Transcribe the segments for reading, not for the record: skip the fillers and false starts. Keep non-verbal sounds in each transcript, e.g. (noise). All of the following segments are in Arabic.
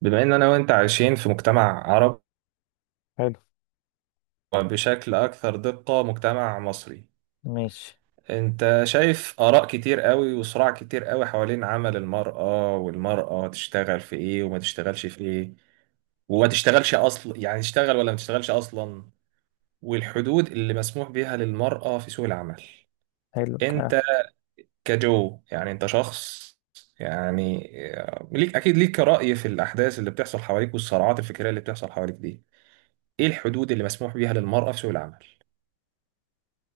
بما ان انا وانت عايشين في مجتمع عربي حلو. بشكل اكثر دقة مجتمع مصري. ماشي. انت شايف اراء كتير قوي وصراع كتير قوي حوالين عمل المرأة، والمرأة تشتغل في ايه وما تشتغلش في ايه وما تشتغلش اصلا، يعني تشتغل ولا ما تشتغلش اصلا، والحدود اللي مسموح بيها للمرأة في سوق العمل. حلو الكلام. انت كجو، يعني انت شخص يعني آه، ليك اكيد ليك رأي في الاحداث اللي بتحصل حواليك والصراعات الفكرية اللي بتحصل حواليك دي. ايه الحدود اللي مسموح بيها للمرأة في سوق العمل؟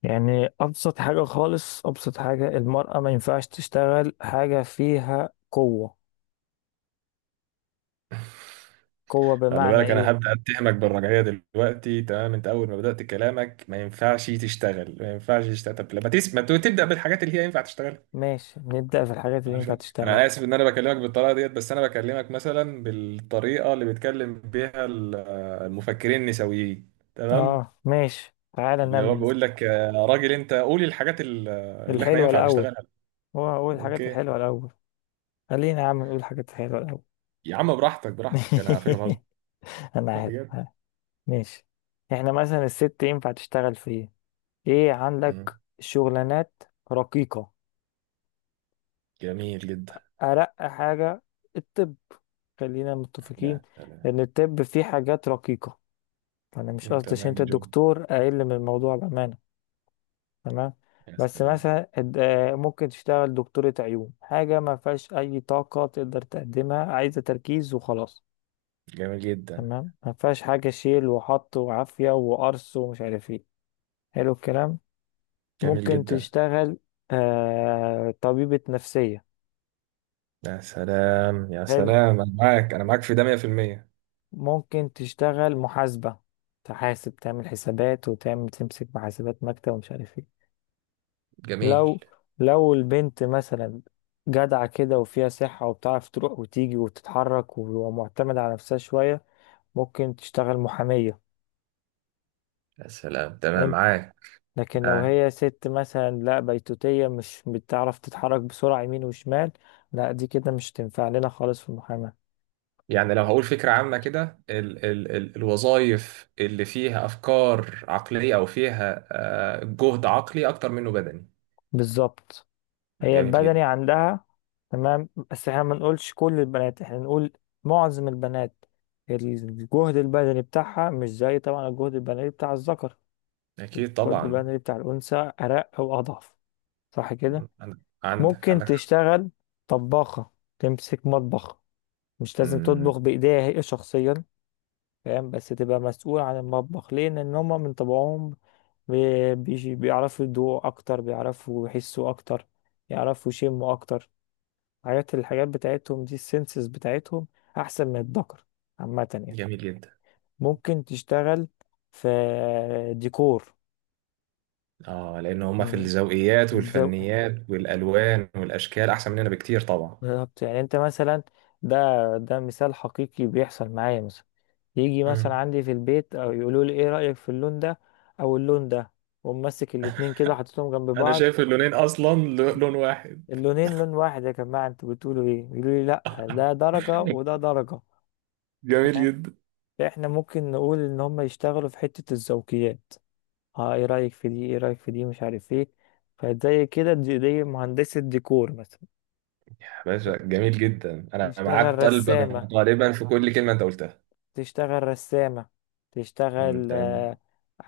يعني أبسط حاجة خالص، أبسط حاجة، المرأة ما ينفعش تشتغل حاجة فيها قوة. قوة خلي بمعنى بالك انا إيه؟ هبدا اتهمك بالرجعيه دلوقتي. تمام، انت اول ما بدات كلامك ما ينفعش تشتغل ما ينفعش تشتغل. طب لما تسمع، تبدا بالحاجات اللي هي ينفع تشتغلها. ماشي، نبدأ في الحاجات اللي عارف، ينفع تشتغل. انا اسف ان انا بكلمك بالطريقه ديت، بس انا بكلمك مثلا بالطريقه اللي بيتكلم بيها المفكرين النسويين، تمام؟ ماشي، تعالى اللي هو نعمل بيقول لك يا راجل انت قولي الحاجات اللي احنا الحلوة ينفع الأول. نشتغلها. هو هو الحاجات اوكي، الحلوة الأول. خلينا يا عم نقول الحاجات الحلوة الأول. يا عم براحتك براحتك، انا على فكره بهزر (laughs) أنا عارف بجد. آه، ماشي. إحنا مثلا الست ينفع تشتغل في إيه؟ إيه مم. عندك شغلانات رقيقة؟ جميل جدا. أرق حاجة الطب. خلينا متفقين لا سلام. إن الطب فيه حاجات رقيقة. أنا مش مم، قصدي عشان تمام أنت يا جو. دكتور أقل من الموضوع بأمانة. تمام، يا بس سلام. مثلا ممكن تشتغل دكتورة عيون، حاجة ما فيهاش أي طاقة تقدر تقدمها، عايزة تركيز وخلاص. جميل جدا. تمام، ما فيهاش حاجة شيل وحط وعافية وقرص ومش عارف ايه. حلو الكلام. جميل ممكن جدا. تشتغل آه طبيبة نفسية. يا سلام يا حلو. سلام، انا معاك انا معاك في ده 100%. ممكن تشتغل محاسبة، تحاسب، تعمل حسابات، وتعمل تمسك محاسبات مكتب ومش عارف ايه. جميل. لو لو البنت مثلا جدعة كده وفيها صحة وبتعرف تروح وتيجي وتتحرك ومعتمدة على نفسها شوية، ممكن تشتغل محامية. يا سلام. تمام حلو. معاك لكن لو معاك. هي ست مثلا لا بيتوتية، مش بتعرف تتحرك بسرعة يمين وشمال، لا دي كده مش تنفع لنا خالص في المحاماة. يعني لو هقول فكرة عامة كده، ال ال ال الوظائف اللي فيها افكار عقلية او فيها جهد عقلي اكتر منه بدني. بالظبط. هي جميل جدا. البدني عندها، تمام، بس احنا ما نقولش كل البنات، احنا نقول معظم البنات الجهد البدني بتاعها مش زي طبعا الجهد البدني بتاع الذكر. اكيد الجهد طبعا. البدني بتاع الأنثى أرق أو أضعف. صح كده. ممكن عندك حق. تشتغل طباخة، تمسك مطبخ، مش لازم مم، تطبخ بإيديها هي شخصيا، فاهم؟ بس تبقى مسؤول عن المطبخ. ليه؟ لأن هما من طبعهم بيعرفوا يدوقوا أكتر، بيعرفوا يحسوا أكتر، يعرفوا يشموا أكتر. الحاجات بتاعتهم دي، السنسز بتاعتهم احسن من الذكر عامة يعني. جميل جدا. ممكن تشتغل في ديكور، اه لان هما في من الذوقيات الذوق. والفنيات والالوان والاشكال احسن مننا بكتير طبعا. بالظبط، يعني انت مثلا، ده مثال حقيقي بيحصل معايا. مثلا يجي مثلا مم. عندي في البيت او يقولوا لي ايه رأيك في اللون ده او اللون ده، ومسك الاتنين كده، حطيتهم جنب انا بعض. شايف اللونين اصلا لون واحد. اللونين لون واحد يا جماعة، انتوا بتقولوا ايه؟ يقولوا لي لا، ده درجة وده درجة. جميل جدا. احنا ممكن نقول ان هم يشتغلوا في حتة الذوقيات، اه ايه رأيك في دي، ايه رأيك في دي، مش عارف ايه. فزي كده دي مهندسة ديكور مثلا. يا باشا اوكي. جميل جدا، انا تشتغل معاك قلبا رسامة، وقالبا في كل كلمه انت قلتها. تشتغل رسامة، تشتغل آه، تمام.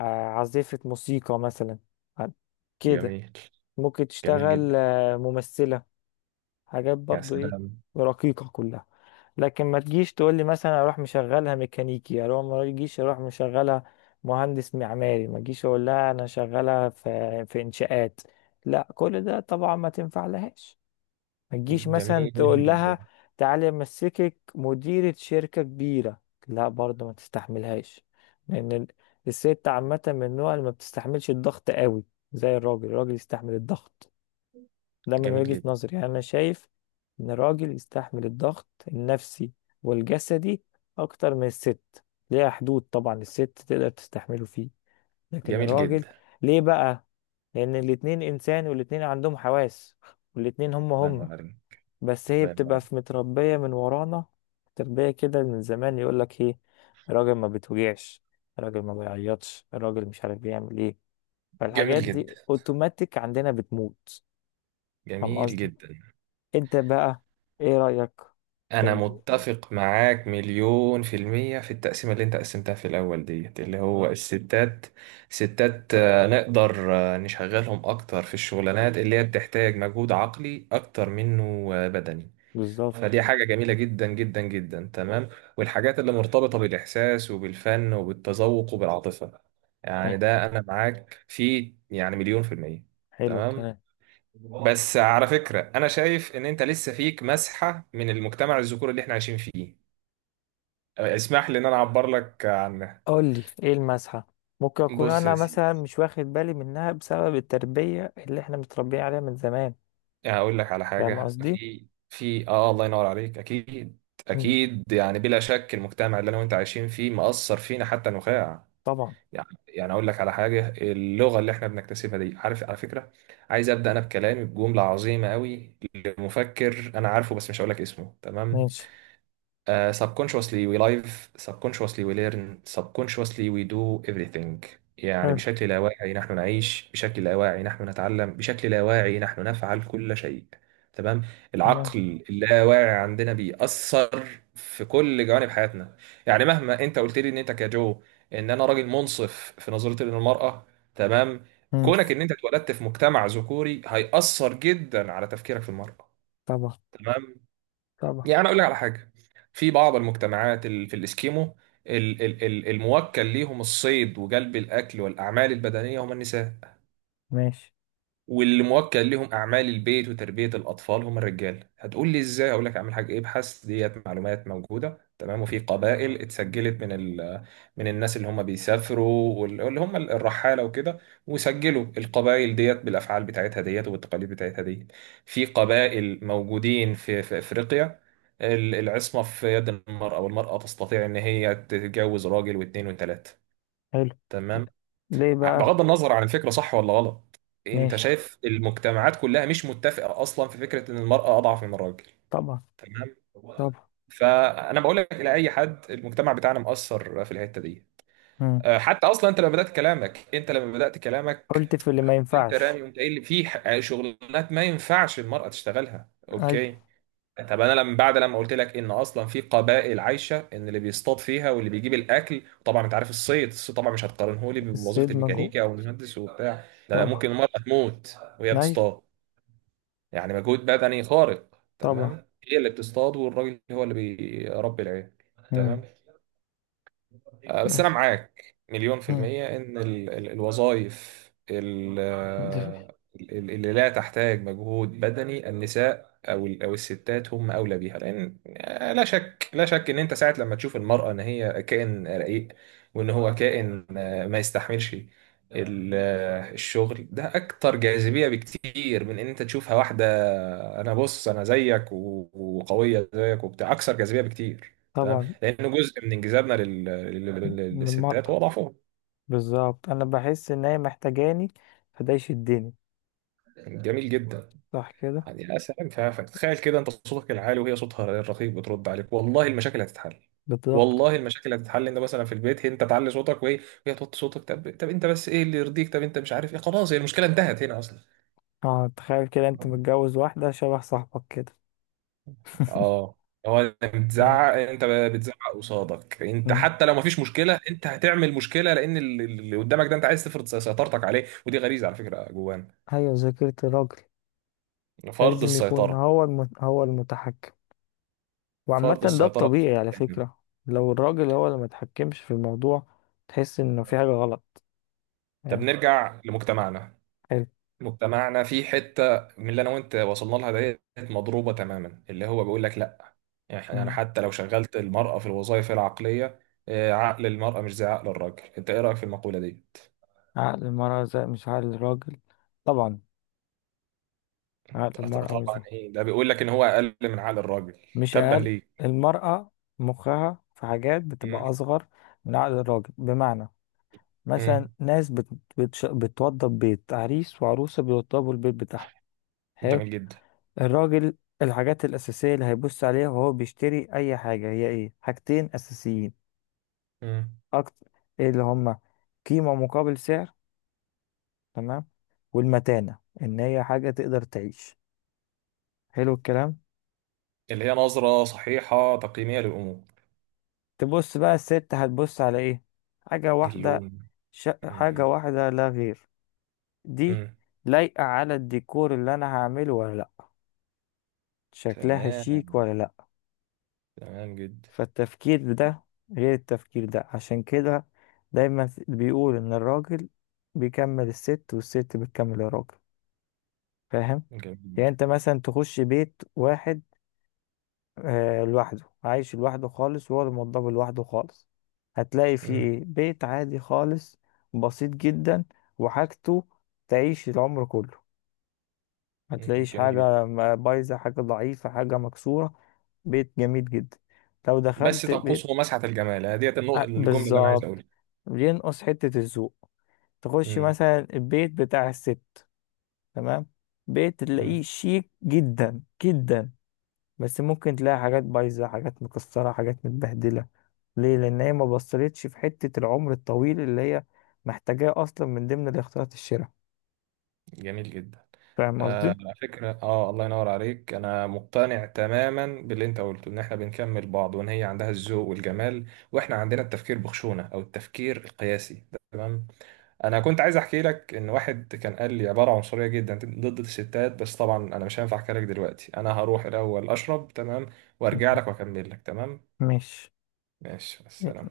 آه، عازفة موسيقى مثلا، عن- كده. جميل. ممكن جميل تشتغل جدا. آه، ممثلة، حاجات يا برضو ايه، سلام. رقيقة كلها. لكن ما تجيش تقول لي مثلا اروح مشغلها ميكانيكي، اروح مشغلها مهندس معماري، ما تجيش اقول لها انا شغالة في انشاءات، لا كل ده طبعا ما تنفع لهاش. ما تجيش مثلا جميل تقول جدا. لها تعالي امسكك مديرة شركة كبيرة، لا برضو ما تستحملهاش، لان ال- الست عامة من النوع اللي ما بتستحملش الضغط قوي، زي الراجل. الراجل يستحمل الضغط. ده من جميل وجهة جدا. نظري، يعني أنا شايف إن الراجل يستحمل الضغط النفسي والجسدي أكتر من الست. ليها حدود طبعا الست تقدر تستحمله فيه، لكن جميل الراجل. جدا. ليه بقى؟ لأن الاتنين إنسان والاتنين عندهم حواس، والاتنين هما الله هما، ينور عليك. بس هي الله ينور بتبقى عليك. في متربية من ورانا تربية كده من زمان، يقولك إيه، الراجل ما بتوجعش، الراجل ما بيعيطش، الراجل مش عارف بيعمل إيه. جميل فالحاجات دي جدا. أوتوماتيك عندنا بتموت. فاهم جميل قصدي؟ جدا. انت بقى ايه رأيك؟ أنا كان- متفق معاك مليون في المية في التقسيمة اللي أنت قسمتها في الأول ديت، اللي هو اه الستات ستات، نقدر نشغلهم أكتر في الشغلانات، ايوه، اللي هي بتحتاج مجهود عقلي أكتر منه بدني. فدي بالظبط. ايوه حاجة جميلة جدا جدا جدا، تمام اه. والحاجات اللي مرتبطة بالإحساس وبالفن وبالتذوق وبالعاطفة، يعني اه اه، ده أنا معاك فيه يعني مليون في المية. حلو تمام. الكلام. بس على فكرة أنا شايف إن أنت لسه فيك مسحة من المجتمع الذكوري اللي إحنا عايشين فيه. اسمح لي إن أنا أعبر لك عنها. قول لي ايه المسحة. ممكن اكون بص انا يا مثلا سيدي، مش واخد بالي منها بسبب التربية اللي احنا متربيين عليها من زمان. هقول لك على فاهم حاجة قصدي. في في آه الله ينور عليك. أكيد، مم. أكيد يعني بلا شك المجتمع اللي أنا وأنت عايشين فيه مأثر فينا حتى نخاع. طبعا. يعني يعني أقول لك على حاجة، اللغة اللي إحنا بنكتسبها دي، عارف على فكرة، عايز أبدأ أنا بكلامي بجملة عظيمة قوي لمفكر أنا عارفه بس مش هقول لك اسمه، تمام؟ ماشي. Subconsciously we live, subconsciously we learn, subconsciously we do everything. يعني حلو. بشكل لا واعي نحن نعيش، بشكل لا واعي نحن نتعلم، بشكل لا واعي نحن نفعل كل شيء. تمام؟ تمام. العقل اللاواعي عندنا بيأثر في كل جوانب حياتنا. يعني مهما انت قلت لي ان انت كجو ان انا راجل منصف في نظرتي للمرأة، تمام؟ مم. كونك ان انت اتولدت في مجتمع ذكوري هيأثر جدا على تفكيرك في المرأة. طبعا. تمام؟ طبعا. يعني انا اقول لك على حاجه، في بعض المجتمعات في الاسكيمو، الموكل ليهم الصيد وجلب الاكل والاعمال البدنيه هم النساء، ماشي. واللي موكل لهم اعمال البيت وتربيه الاطفال هم الرجال. هتقول لي ازاي؟ اقول لك اعمل حاجه ايه، ابحث ديت معلومات موجوده، تمام. وفي قبائل اتسجلت من من الناس اللي هم بيسافروا واللي هم الرحاله وكده، وسجلوا القبائل ديت بالافعال بتاعتها ديت والتقاليد بتاعتها ديت. في قبائل موجودين في في افريقيا العصمه في يد المراه، والمراه تستطيع ان هي تتجوز راجل واثنين وثلاثه، حلو. تمام. ليه بقى؟ بغض النظر عن الفكرة صح ولا غلط، انت ماشي. شايف المجتمعات كلها مش متفقة اصلا في فكرة ان المرأة اضعف من الراجل، طبعا. تمام. طبعا. فانا بقول لك الى اي حد المجتمع بتاعنا مؤثر في الحتة دي. مم. حتى اصلا انت لما بدأت كلامك انت لما بدأت كلامك قلت في اللي ما انت رامي ينفعش. وانت قايل لي في شغلانات ما ينفعش المرأة تشتغلها، ايوه. اوكي. طب انا لما بعد، لما قلت لك ان اصلا في قبائل عايشه ان اللي بيصطاد فيها واللي بيجيب الاكل، طبعا انت عارف الصيد، الصيد طبعا مش هتقارنه لي بوظيفه الصيد مجهول، الميكانيكا او المهندس وبتاع ده، لا طبعا. ممكن المراه تموت وهي ايوه. بتصطاد، يعني مجهود بدني خارق. طبعا. تمام، هي اللي بتصطاد والراجل هو اللي بيربي العيال، مم. تمام. بس انا معاك مليون في مم. المية ان الوظائف اللي لا تحتاج مجهود بدني النساء او الستات هم اولى بيها، لان لا شك لا شك ان انت ساعة لما تشوف المرأة ان هي كائن رقيق وان هو كائن ما يستحملش، الشغل ده اكتر جاذبية بكتير من ان انت تشوفها واحدة انا بص انا زيك وقوية زيك وبتاع، اكثر جاذبية بكتير، تمام. طبعا. لانه جزء من انجذابنا للستات هو للمرأة. ضعفهم. بالظبط، أنا بحس إن هي محتاجاني، فده يشدني. جميل جدا. صح كده. يعني يا سلام، فتخيل كده انت صوتك العالي وهي صوتها الرقيق بترد عليك، والله المشاكل هتتحل، بالظبط. والله المشاكل هتتحل. انت مثلا في البيت هي انت تعلي صوتك وهي، وهي توطي صوتك. طب طب انت بس ايه اللي يرضيك؟ طب انت مش عارف ايه، خلاص هي المشكله انتهت هنا اصلا. اه تخيل كده أنت متجوز واحدة شبه صاحبك كده. (laughs) اه، هو انت فاهم؟ بتزعق، انت بتزعق قصادك. انت مم. حتى لو مفيش مشكله انت هتعمل مشكله، لان اللي قدامك ده انت عايز تفرض سيطرتك عليه، ودي غريزه على فكره جوانا، أيوة، ذاكرة الراجل فرض لازم يكون السيطره، هو هو المتحكم. وعامة فرض ده السيطرة. الطبيعي على فكرة. لو الراجل هو اللي متحكمش في الموضوع، تحس إنه في حاجة غلط. طب فاهم. نرجع لمجتمعنا. حلو. مجتمعنا في حتة من اللي أنا وأنت وصلنا لها ديت مضروبة تماما، اللي هو بيقول لك لأ. يعني أنا مم. حتى لو شغلت المرأة في الوظائف العقلية، عقل المرأة مش زي عقل الراجل. أنت إيه رأيك في المقولة دي؟ عقل المرأة زي مش عقل الراجل، طبعا. عقل المرأة مش طبعا زي. إيه، ده بيقول لك إن هو أقل من عقل الراجل؟ مش تبا أقل. ليه؟ المرأة مخها في حاجات بتبقى مم. أصغر من عقل الراجل، بمعنى مثلا مم. بتوضب بيت، عريس وعروسة بيوضبوا البيت بتاعهم. حلو. جميل جدا. الراجل الحاجات الأساسية اللي هيبص عليها وهو بيشتري أي حاجة هي إيه؟ حاجتين أساسيين مم. أكتر. إيه اللي هما؟ قيمة مقابل سعر، تمام، والمتانة، إن هي حاجة تقدر تعيش. حلو الكلام. اللي هي نظرة صحيحة تقييمية للأمور. تبص بقى الست هتبص على إيه؟ حاجة واحدة. اللون. حاجة مم. واحدة لا غير. دي مم. لايقة على الديكور اللي أنا هعمله ولا لأ، شكلها شيك تمام، ولا لأ. تمام جدا. فالتفكير ده غير التفكير ده، عشان كده دايما بيقول إن الراجل بيكمل الست والست بتكمل الراجل. فاهم؟ جامد. يعني أنت مثلا تخش بيت واحد آه لوحده، عايش لوحده خالص وهو الموضوع لوحده خالص، هتلاقي فيه مم. إيه؟ بيت عادي خالص، بسيط جدا، وحاجته تعيش العمر كله، ما مم. تلاقيش جميل جدا. حاجة بايظة، حاجة ضعيفة، حاجة مكسورة. بيت جميل جدا. لو بس دخلت بيت، تنقصه مسحة الجمال، هي ديت النقطة الجملة اللي أنا عايز بالظبط، أقولها. بينقص حتة الذوق. تخش مم. مثلا البيت بتاع الست، تمام، بيت تلاقيه مم. شيك جدا جدا، بس ممكن تلاقي حاجات بايظة، حاجات مكسرة، حاجات متبهدلة. ليه؟ لأن هي ما بصلتش في حتة العمر الطويل اللي هي محتاجاه أصلا من ضمن الاختيارات الشراء. جميل جدا. فاهم آه قصدي؟ على فكرة آه الله ينور عليك، أنا مقتنع تماما باللي أنت قلته إن إحنا بنكمل بعض وإن هي عندها الذوق والجمال وإحنا عندنا التفكير بخشونة أو التفكير القياسي، تمام. أنا كنت عايز أحكي لك إن واحد كان قال لي عبارة عنصرية جدا ضد الستات، بس طبعا أنا مش هينفع أحكي لك دلوقتي، أنا هروح الأول أشرب تمام، وأرجع لك وأكمل لك، تمام. ماشي. ماشي السلام.